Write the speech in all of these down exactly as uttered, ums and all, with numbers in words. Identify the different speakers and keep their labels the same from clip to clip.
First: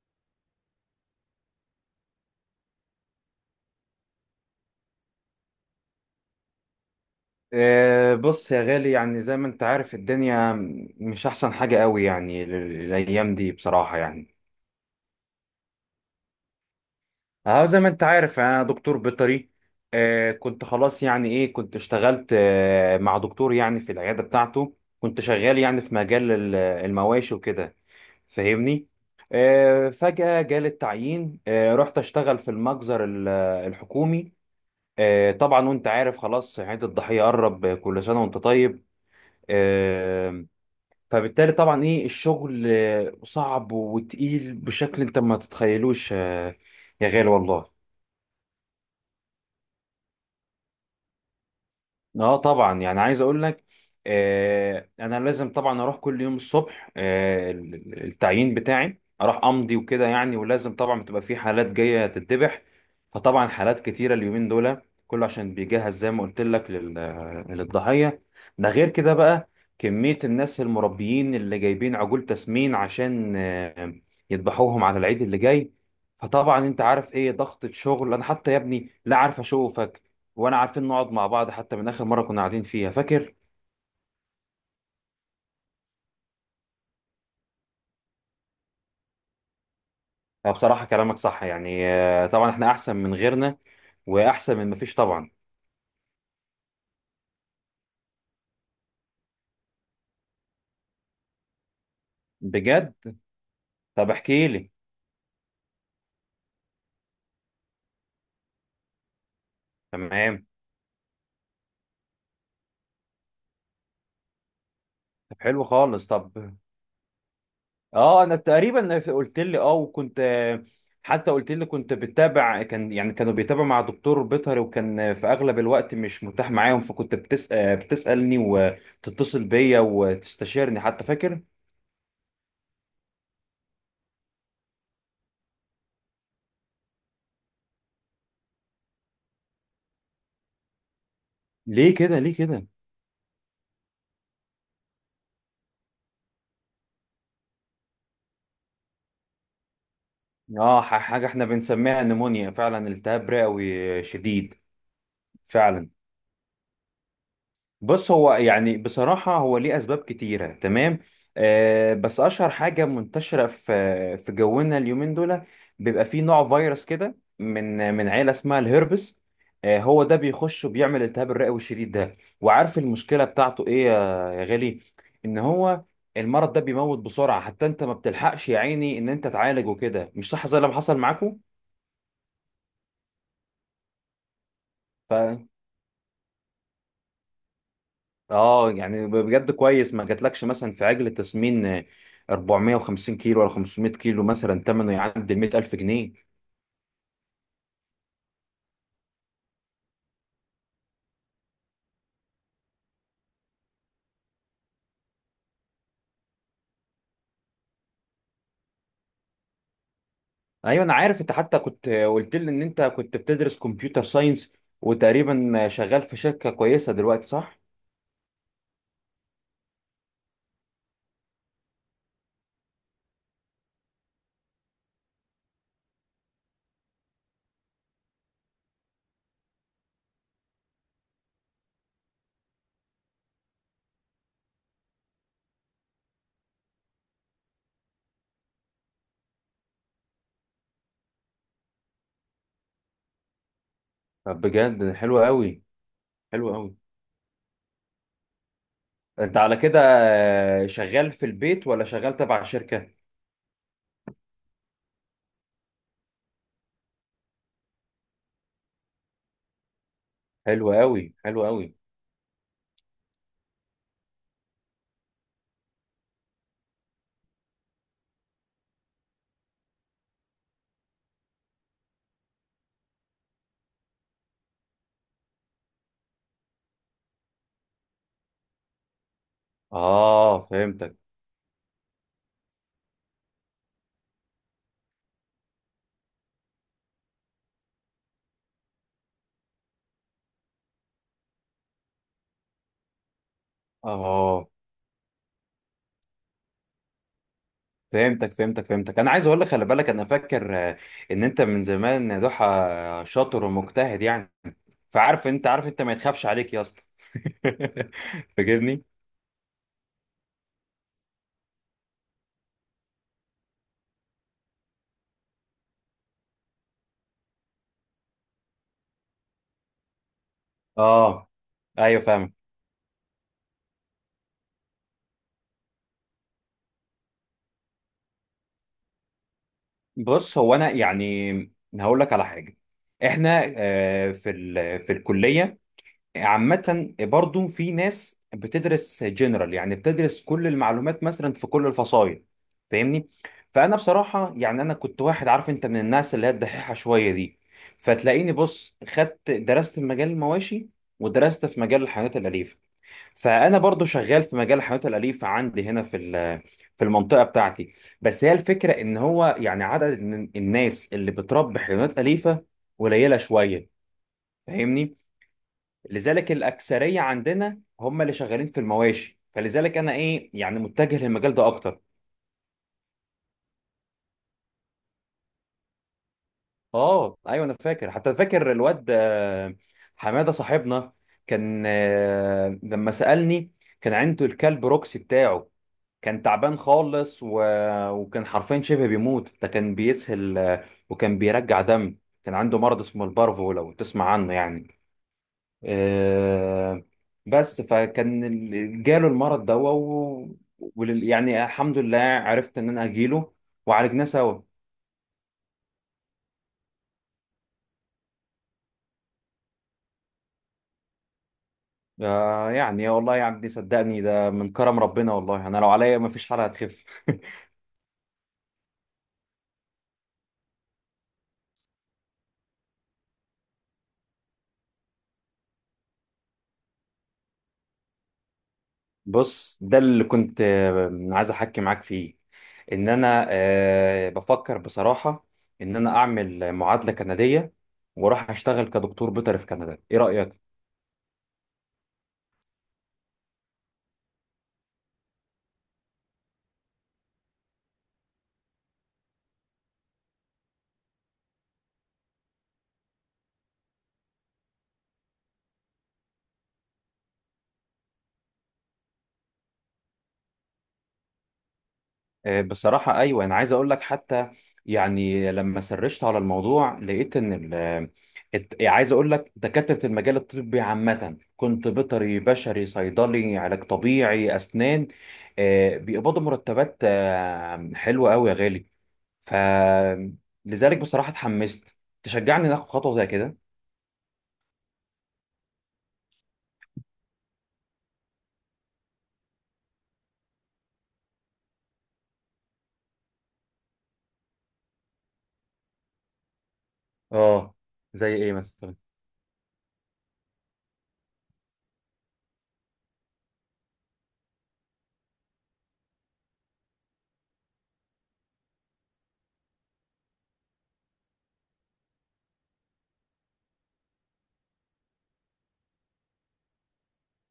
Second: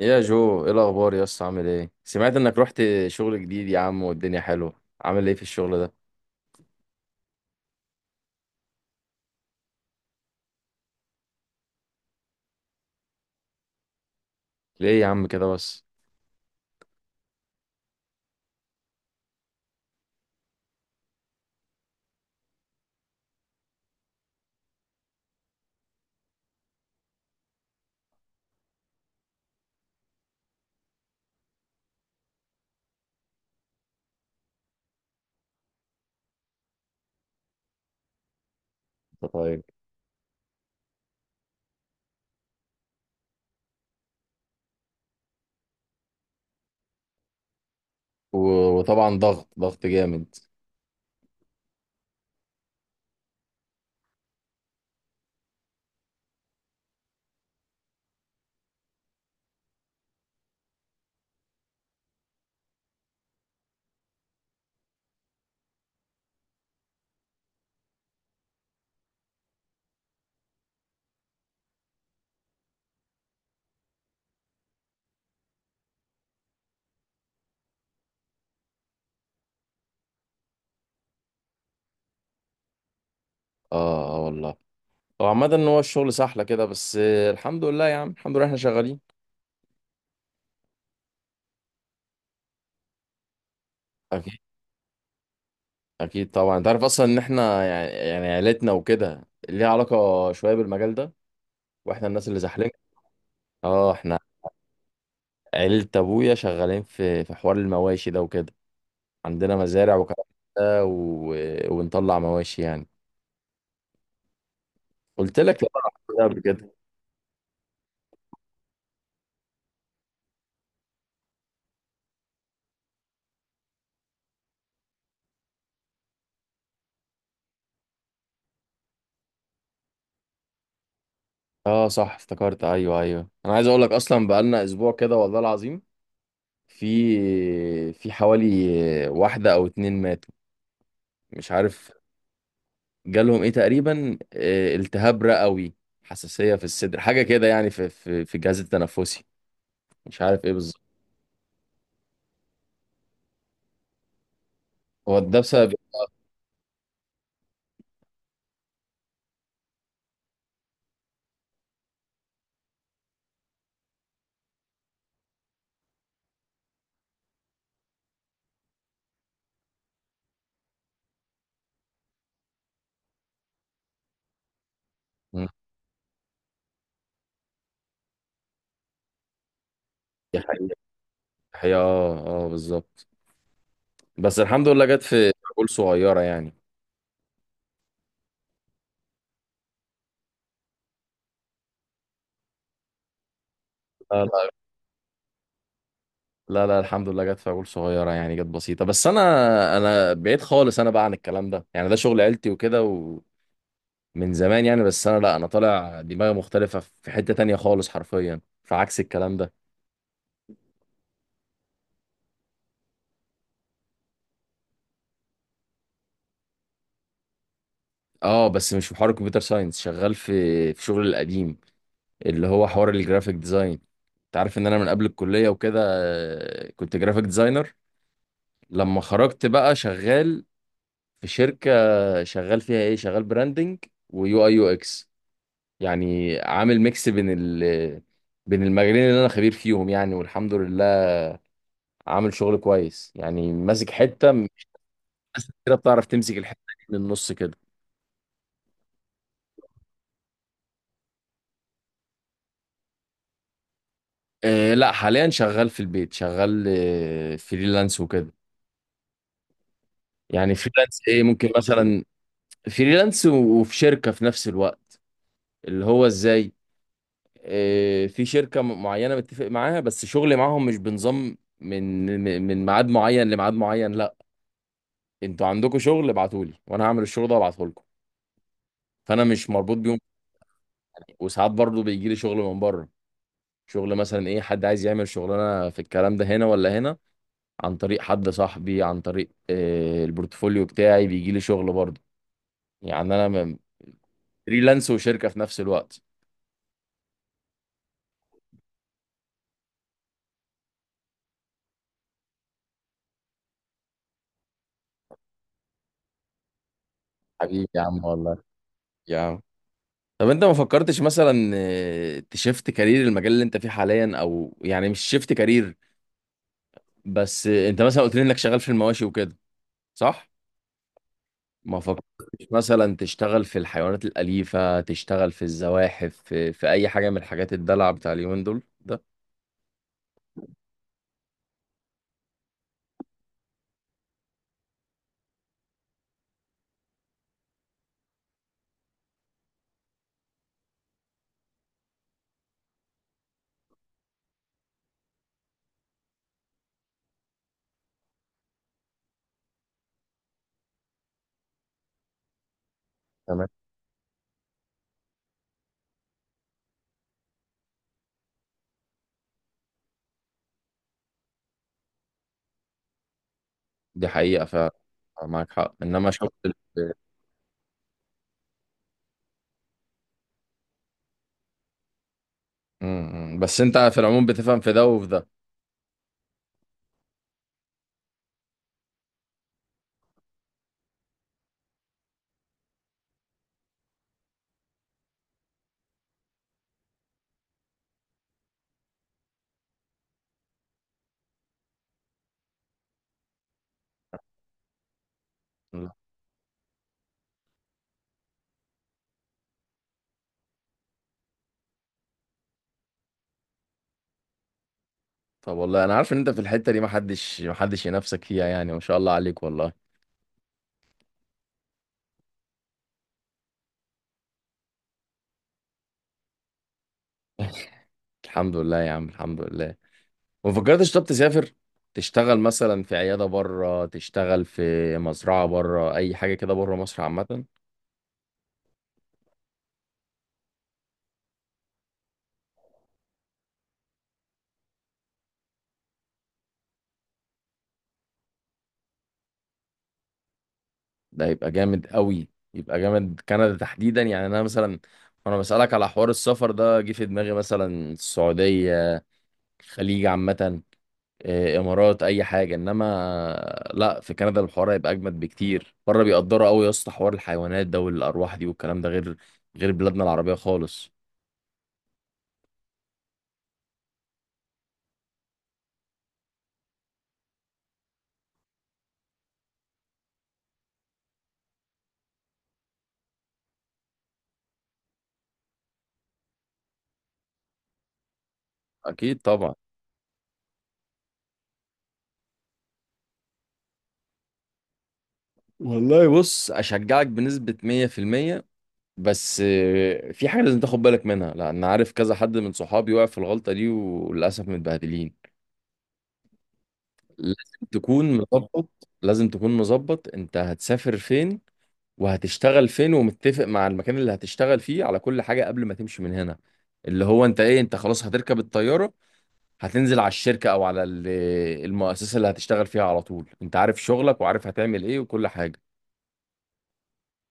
Speaker 1: يا جو، ايه الاخبار يا اسطى؟ عامل ايه؟ سمعت انك رحت شغل جديد يا عم، والدنيا حلوه. عامل ايه في الشغل ده؟
Speaker 2: آه، بص يا غالي، يعني زي ما انت عارف الدنيا مش احسن حاجة قوي يعني ال- الايام دي بصراحة يعني.
Speaker 1: ليه يا عم كده بس؟
Speaker 2: اه زي ما انت عارف انا دكتور بيطري. آه، كنت خلاص يعني ايه كنت اشتغلت آه، مع دكتور يعني في العيادة بتاعته، كنت شغال يعني في مجال ال- المواشي وكده. فاهمني؟ آه، فجأة جالي التعيين، آه، رحت اشتغل في المجزر ال- الحكومي. آه، طبعا وانت عارف خلاص عيد الضحية قرب. كل سنة وانت طيب.
Speaker 1: انت طيب.
Speaker 2: آه، فبالتالي طبعا ايه الشغل آه، صعب وتقيل بشكل انت ما تتخيلوش، آه، يا غالي والله.
Speaker 1: و- وطبعا ضغط ضغط جامد.
Speaker 2: اه طبعا، يعني عايز اقول لك، آه انا لازم طبعا اروح كل يوم الصبح آه ال- ال- التعيين بتاعي، اروح امضي وكده يعني. ولازم طبعا بتبقى في حالات جايه تتذبح، فطبعا حالات كتيره اليومين دول كله، عشان بيجهز زي ما قلت لك لل- للضحيه. ده غير كده بقى كميه الناس المربيين اللي جايبين عجول تسمين عشان آه يذبحوهم على العيد اللي جاي. فطبعا انت عارف ايه ضغطة شغل. انا حتى يا ابني لا عارف اشوفك وانا عارفين نقعد مع بعض، حتى من اخر مره كنا قاعدين فيها، فاكر؟
Speaker 1: اه اه والله. هو عامه ان هو الشغل سحله كده، بس آه، الحمد لله يا عم، الحمد لله احنا شغالين.
Speaker 2: آه، بصراحه كلامك صح يعني، آه، طبعا احنا احسن من غيرنا
Speaker 1: اكيد،
Speaker 2: واحسن من مفيش طبعا.
Speaker 1: اكيد طبعا. انت عارف اصلا ان احنا يعني يعني عيلتنا وكده ليها علاقه شويه بالمجال ده، واحنا الناس اللي زحلين.
Speaker 2: بجد؟
Speaker 1: اه
Speaker 2: طب
Speaker 1: احنا،
Speaker 2: احكي لي.
Speaker 1: عيلة ابويا شغالين في في حوار المواشي ده وكده. عندنا مزارع وكلام من
Speaker 2: تمام.
Speaker 1: ده و... ونطلع مواشي يعني.
Speaker 2: طب
Speaker 1: قلت لك
Speaker 2: حلو
Speaker 1: لا،
Speaker 2: خالص.
Speaker 1: ده
Speaker 2: طب
Speaker 1: قبل كده.
Speaker 2: اه انا تقريبا قلت لي اه، وكنت آه، حتى قلت لي كنت بتابع، كان يعني كانوا بيتابعوا مع دكتور بيطري وكان آه، في اغلب الوقت مش متاح معاهم، فكنت بتس... آه، بتسالني وتتصل بيا وتستشيرني، حتى فاكر؟
Speaker 1: اه صح افتكرت، ايوه ايوه، انا عايز اقول لك اصلا بقالنا اسبوع كده والله العظيم. في في حوالي واحده او اتنين ماتوا، مش عارف.
Speaker 2: ليه كده؟ ليه كده؟
Speaker 1: جالهم ايه تقريبا، آه، التهاب رئوي، حساسيه في الصدر، حاجه كده يعني في في في الجهاز التنفسي. مش عارف ايه
Speaker 2: اه
Speaker 1: بالظبط.
Speaker 2: ح- حاجة احنا بنسميها نمونيا، فعلا التهاب رئوي شديد.
Speaker 1: هو ده بسبب؟
Speaker 2: فعلا. بص هو يعني بصراحة هو ليه أسباب كتيرة، تمام؟ آه، بس أشهر حاجة منتشرة في في جونا اليومين دول، بيبقى فيه نوع فيروس كده من من عيلة اسمها الهربس. آه، هو ده بيخش وبيعمل التهاب الرئوي الشديد ده. وعارف المشكلة بتاعته إيه يا يا غالي؟ إن
Speaker 1: مم.
Speaker 2: هو المرض ده بيموت بسرعة، حتى أنت ما بتلحقش يا عيني إن أنت تعالج وكده، مش صح؟ زي
Speaker 1: دي
Speaker 2: اللي حصل معاكم.
Speaker 1: حقيقة. اه اه بالظبط. بس الحمد لله جت في عقول صغيره يعني.
Speaker 2: اه يعني بجد كويس ما جاتلكش مثلا في عجل تسمين آه، أربعمية وخمسين كيلو ولا خمسمية كيلو،
Speaker 1: اه
Speaker 2: مثلا ثمنه يعدي ال مية ألف جنيه.
Speaker 1: لا لا، الحمد لله جت فاول صغيره يعني، جت بسيطه. بس انا انا بعيد خالص، انا بقى عن الكلام ده يعني، ده شغل عيلتي وكده ومن زمان يعني. بس انا لا، انا طالع دماغي مختلفه في حته تانية خالص، حرفيا في عكس الكلام ده.
Speaker 2: ايوه انا عارف، انت حتى كنت آه، قلت لي ان انت كنت بتدرس كمبيوتر ساينس، وتقريبا آه، شغال في شركة كويسة دلوقتي، صح؟
Speaker 1: اه بس مش في حوار الكمبيوتر ساينس، شغال في في شغل القديم اللي هو حوار الجرافيك ديزاين. انت عارف ان انا من قبل الكليه وكده آه، كنت جرافيك ديزاينر. لما خرجت بقى، شغال في شركه، شغال فيها ايه، شغال براندنج ويو اي يو اكس. يعني عامل ميكس بين ال بين المجالين اللي انا خبير فيهم يعني، والحمد لله عامل شغل كويس يعني، ماسك حته،
Speaker 2: طب
Speaker 1: مش
Speaker 2: بجد حلو
Speaker 1: ناس
Speaker 2: قوي.
Speaker 1: كده بتعرف تمسك
Speaker 2: حلو
Speaker 1: الحته
Speaker 2: قوي.
Speaker 1: دي من النص كده.
Speaker 2: انت على كده آه، شغال في البيت ولا شغال تبع شركة؟
Speaker 1: آه لا، حاليا شغال في البيت، شغال آه فريلانس وكده. يعني
Speaker 2: حلو
Speaker 1: فريلانس
Speaker 2: قوي،
Speaker 1: ايه،
Speaker 2: حلو
Speaker 1: ممكن
Speaker 2: قوي.
Speaker 1: مثلا فريلانس و- وفي شركه في نفس الوقت. اللي هو ازاي؟ آه في شركه م- معينه متفق معاها، بس شغلي معاهم مش بنظام من من من ميعاد معين لميعاد معين، لا. انتوا عندكم شغل ابعتولي وانا هعمل الشغل ده وابعته لكم. فانا مش مربوط بيهم.
Speaker 2: اه فهمتك.
Speaker 1: وساعات برضه بيجي لي شغل من بره، شغل مثلا ايه، حد عايز يعمل شغلانه في الكلام ده هنا ولا هنا، عن طريق حد صاحبي، عن طريق آه، البورتفوليو بتاعي بيجي لي شغل برضه. يعني انا م-
Speaker 2: اه
Speaker 1: فريلانس وشركه في نفس الوقت.
Speaker 2: فهمتك فهمتك فهمتك انا عايز اقول لك، خلي بالك، انا فاكر آه، ان انت من زمان يا ضحى آه، شاطر ومجتهد يعني. فعارف، انت عارف انت ما يتخافش عليك يا اسطى.
Speaker 1: حبيبي يا عم، والله
Speaker 2: فاكرني؟
Speaker 1: يا عم. طب انت ما فكرتش مثلا آه، تشفت كارير المجال اللي انت فيه حاليا، او يعني مش شفت كارير، بس آه، انت مثلا قلت لي انك شغال في المواشي وكده، صح؟
Speaker 2: اه
Speaker 1: ما
Speaker 2: ايوه
Speaker 1: فكرتش
Speaker 2: فاهم.
Speaker 1: مثلا تشتغل في الحيوانات الأليفة، تشتغل في الزواحف، في, في أي حاجة من الحاجات الدلع بتاع اليومين دول ده.
Speaker 2: بص هو انا يعني هقول لك على حاجه. احنا آه، في ال- في الكليه عامة برضو في ناس بتدرس جنرال، يعني بتدرس كل المعلومات مثلا في كل الفصائل، فاهمني؟ فأنا بصراحة يعني أنا كنت واحد، عارف أنت، من الناس اللي هي الدحيحة شوية دي. فتلاقيني بص خدت درست في مجال المواشي، ودرست في مجال الحيوانات الأليفة.
Speaker 1: تمام.
Speaker 2: فأنا برضو شغال في مجال الحيوانات الأليفة عندي هنا في ال- في المنطقة بتاعتي. بس هي الفكرة إن هو يعني عدد الن- الناس اللي بتربي حيوانات أليفة قليلة شوية،
Speaker 1: دي حقيقة ف
Speaker 2: فاهمني؟
Speaker 1: معاك حق، إنما شغل
Speaker 2: لذلك
Speaker 1: ال-
Speaker 2: الاكثريه عندنا هم اللي شغالين في المواشي، فلذلك انا ايه يعني متجه للمجال ده اكتر.
Speaker 1: م- م. بس أنت في العموم بتفهم في ده وفي ده.
Speaker 2: اه ايوه انا فاكر، حتى فاكر الواد آه، حماده صاحبنا كان آه، لما سالني كان عنده الكلب روكسي بتاعه، كان تعبان خالص و... وكان حرفيا شبه بيموت، ده كان بيسهل آه، وكان بيرجع دم. كان عنده مرض اسمه البارفو، لو تسمع عنه يعني.
Speaker 1: لا.
Speaker 2: آه، بس فكان ال- جاله المرض ده و... ولل... يعني الحمد لله عرفت ان انا اجيله وعالجناه سوا.
Speaker 1: طب والله أنا عارف إن أنت في الحتة دي محدش محدش ينافسك فيها، يعني ما شاء الله عليك، والله.
Speaker 2: آه، يعني والله يا عبدي صدقني، ده من كرم ربنا والله، انا لو عليا ما فيش حالة هتخف.
Speaker 1: الحمد لله يا عم، الحمد لله. ما فكرتش طب تسافر، تشتغل مثلا في عيادة بره، تشتغل في مزرعة بره، أي حاجة كده بره مصر عامة؟
Speaker 2: بص ده اللي كنت آه، عايز احكي معاك فيه، ان انا آه، بفكر بصراحة ان انا اعمل معادلة كندية واروح اشتغل كدكتور بيطري في كندا، ايه رأيك؟
Speaker 1: ده يبقى جامد قوي، يبقى جامد. كندا تحديدا يعني، انا مثلا وانا بسألك على حوار السفر ده جه في دماغي مثلا السعودية، الخليج عامة، آه، امارات، اي حاجة، انما لا، في كندا الحوار هيبقى اجمد بكتير. بره بيقدروا قوي يا اسطى حوار الحيوانات ده والارواح دي والكلام ده، غير غير بلادنا العربية خالص.
Speaker 2: آه، بصراحة أيوة، أنا عايز أقول لك، حتى يعني لما سرشت على الموضوع لقيت إن ال الت- يعني عايز أقول لك دكاترة المجال الطبي عامة، كنت بيطري بشري صيدلي علاج طبيعي أسنان، آه، بيقبضوا مرتبات آه، حلوة أوي يا غالي.
Speaker 1: اكيد
Speaker 2: ف
Speaker 1: طبعا.
Speaker 2: لذلك بصراحة اتحمست. تشجعني ناخد خطوة زي كده؟
Speaker 1: والله بص، اشجعك بنسبة مية في المية. بس آه، في حاجة لازم تاخد بالك منها، لأن عارف كذا حد من صحابي وقع في الغلطة دي وللأسف متبهدلين. لازم
Speaker 2: اه
Speaker 1: تكون
Speaker 2: زي ايه مثلا؟
Speaker 1: مظبط، لازم تكون مظبط. انت هتسافر فين وهتشتغل فين، ومتفق مع المكان اللي هتشتغل فيه على كل حاجة قبل ما تمشي من هنا. اللي هو انت ايه، انت خلاص هتركب الطيارة، هتنزل على الشركة او على ال- المؤسسة اللي هتشتغل فيها على طول، انت عارف شغلك وعارف هتعمل ايه وكل حاجة.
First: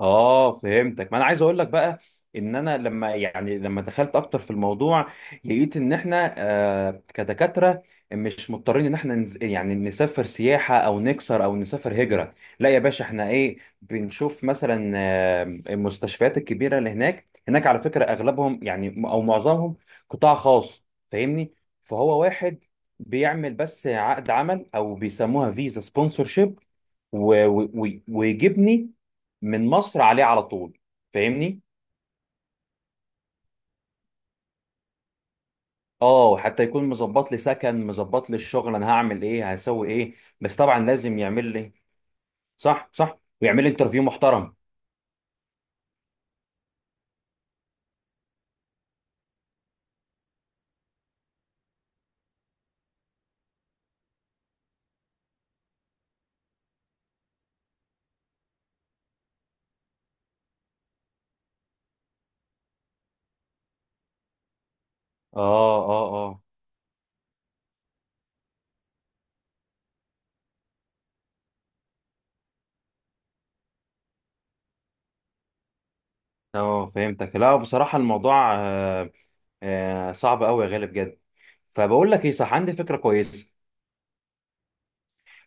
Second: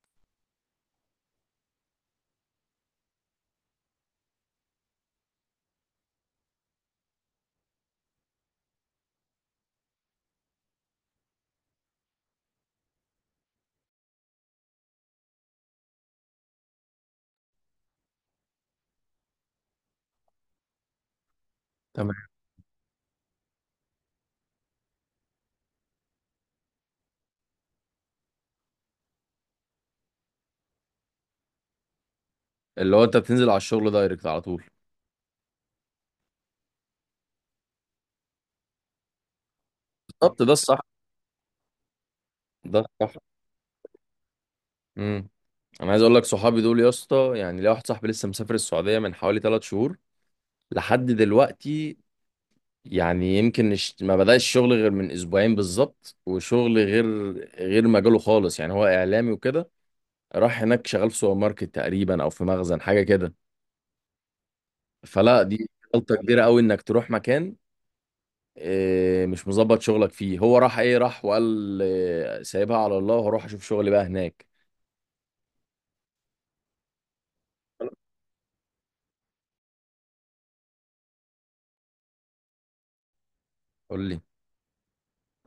Speaker 2: اه فهمتك. ما انا عايز اقول لك بقى ان انا لما يعني لما دخلت اكتر في الموضوع، لقيت ان احنا آه كدكاتره مش مضطرين ان احنا نز... يعني نسافر سياحه او نكسر او نسافر هجره. لا يا باشا، احنا ايه بنشوف مثلا آه، المستشفيات الكبيره اللي هناك. هناك على فكره اغلبهم يعني او معظمهم قطاع خاص، فاهمني؟
Speaker 1: تمام.
Speaker 2: فهو واحد بيعمل بس عقد عمل او بيسموها فيزا سبونسورشيب، ويجيبني من مصر عليه على طول، فاهمني؟
Speaker 1: اللي هو انت بتنزل على الشغل دايركت على طول.
Speaker 2: اه حتى يكون مظبط لي سكن، مظبط لي الشغل، انا هعمل ايه، هسوي ايه.
Speaker 1: بالظبط ده
Speaker 2: بس طبعا
Speaker 1: الصح،
Speaker 2: لازم يعمل لي،
Speaker 1: ده
Speaker 2: صح
Speaker 1: الصح.
Speaker 2: صح، ويعمل لي انترفيو محترم.
Speaker 1: امم انا عايز اقول لك صحابي دول يا اسطى، يعني ليا واحد صاحبي لسه مسافر السعوديه من حوالي ثلاث شهور لحد دلوقتي. يعني يمكن الش- ما بدأش الشغل غير من اسبوعين بالظبط، وشغل غير غير مجاله خالص يعني. هو اعلامي وكده، راح هناك شغال في سوبر ماركت تقريبا او في مخزن، حاجه كده.
Speaker 2: اه
Speaker 1: فلا دي
Speaker 2: اه
Speaker 1: غلطه كبيره
Speaker 2: اه.
Speaker 1: قوي انك تروح مكان آه، مش مظبط شغلك فيه. هو راح ايه، راح وقال آه، سايبها على الله وهروح اشوف شغلي بقى هناك.
Speaker 2: اه فهمتك. لا بصراحة الموضوع آه آه صعب قوي يا غالي، بجد. فبقول لك ايه، صح عندي فكرة كويسة.
Speaker 1: قول لي.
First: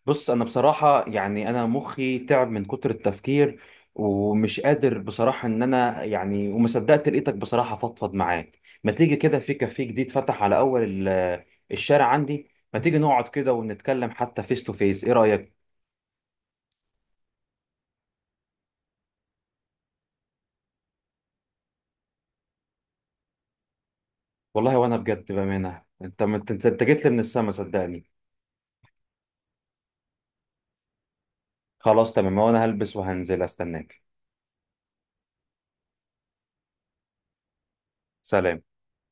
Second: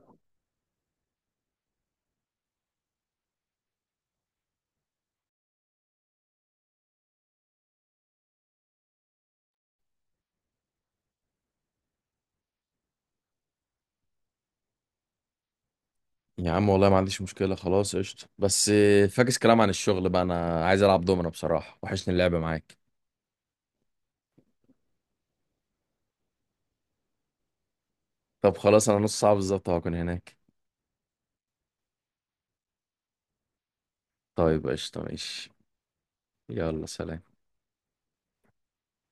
Speaker 2: بص انا بصراحه يعني انا مخي تعب من كتر التفكير ومش قادر بصراحه ان انا يعني. وما صدقت لقيتك بصراحه، فضفض معاك. ما تيجي كده في كافيه جديد فتح على اول ال- الشارع عندي، ما تيجي نقعد كده ونتكلم حتى فيس تو فيس، ايه رايك؟
Speaker 1: يا عم والله ما عنديش مشكله، خلاص قشطه. بس آه، فاكس كلام عن الشغل بقى، انا عايز العب دومنا بصراحه، وحشني اللعب معاك.
Speaker 2: والله وانا بجد بامانه، انت انت أنت جيت لي من السما، صدقني.
Speaker 1: طب خلاص، انا نص ساعه بالظبط هكون هناك.
Speaker 2: خلاص تمام، وانا هلبس وهنزل استناك.
Speaker 1: طيب قشطه، ماشي. يلا سلام.
Speaker 2: سلام.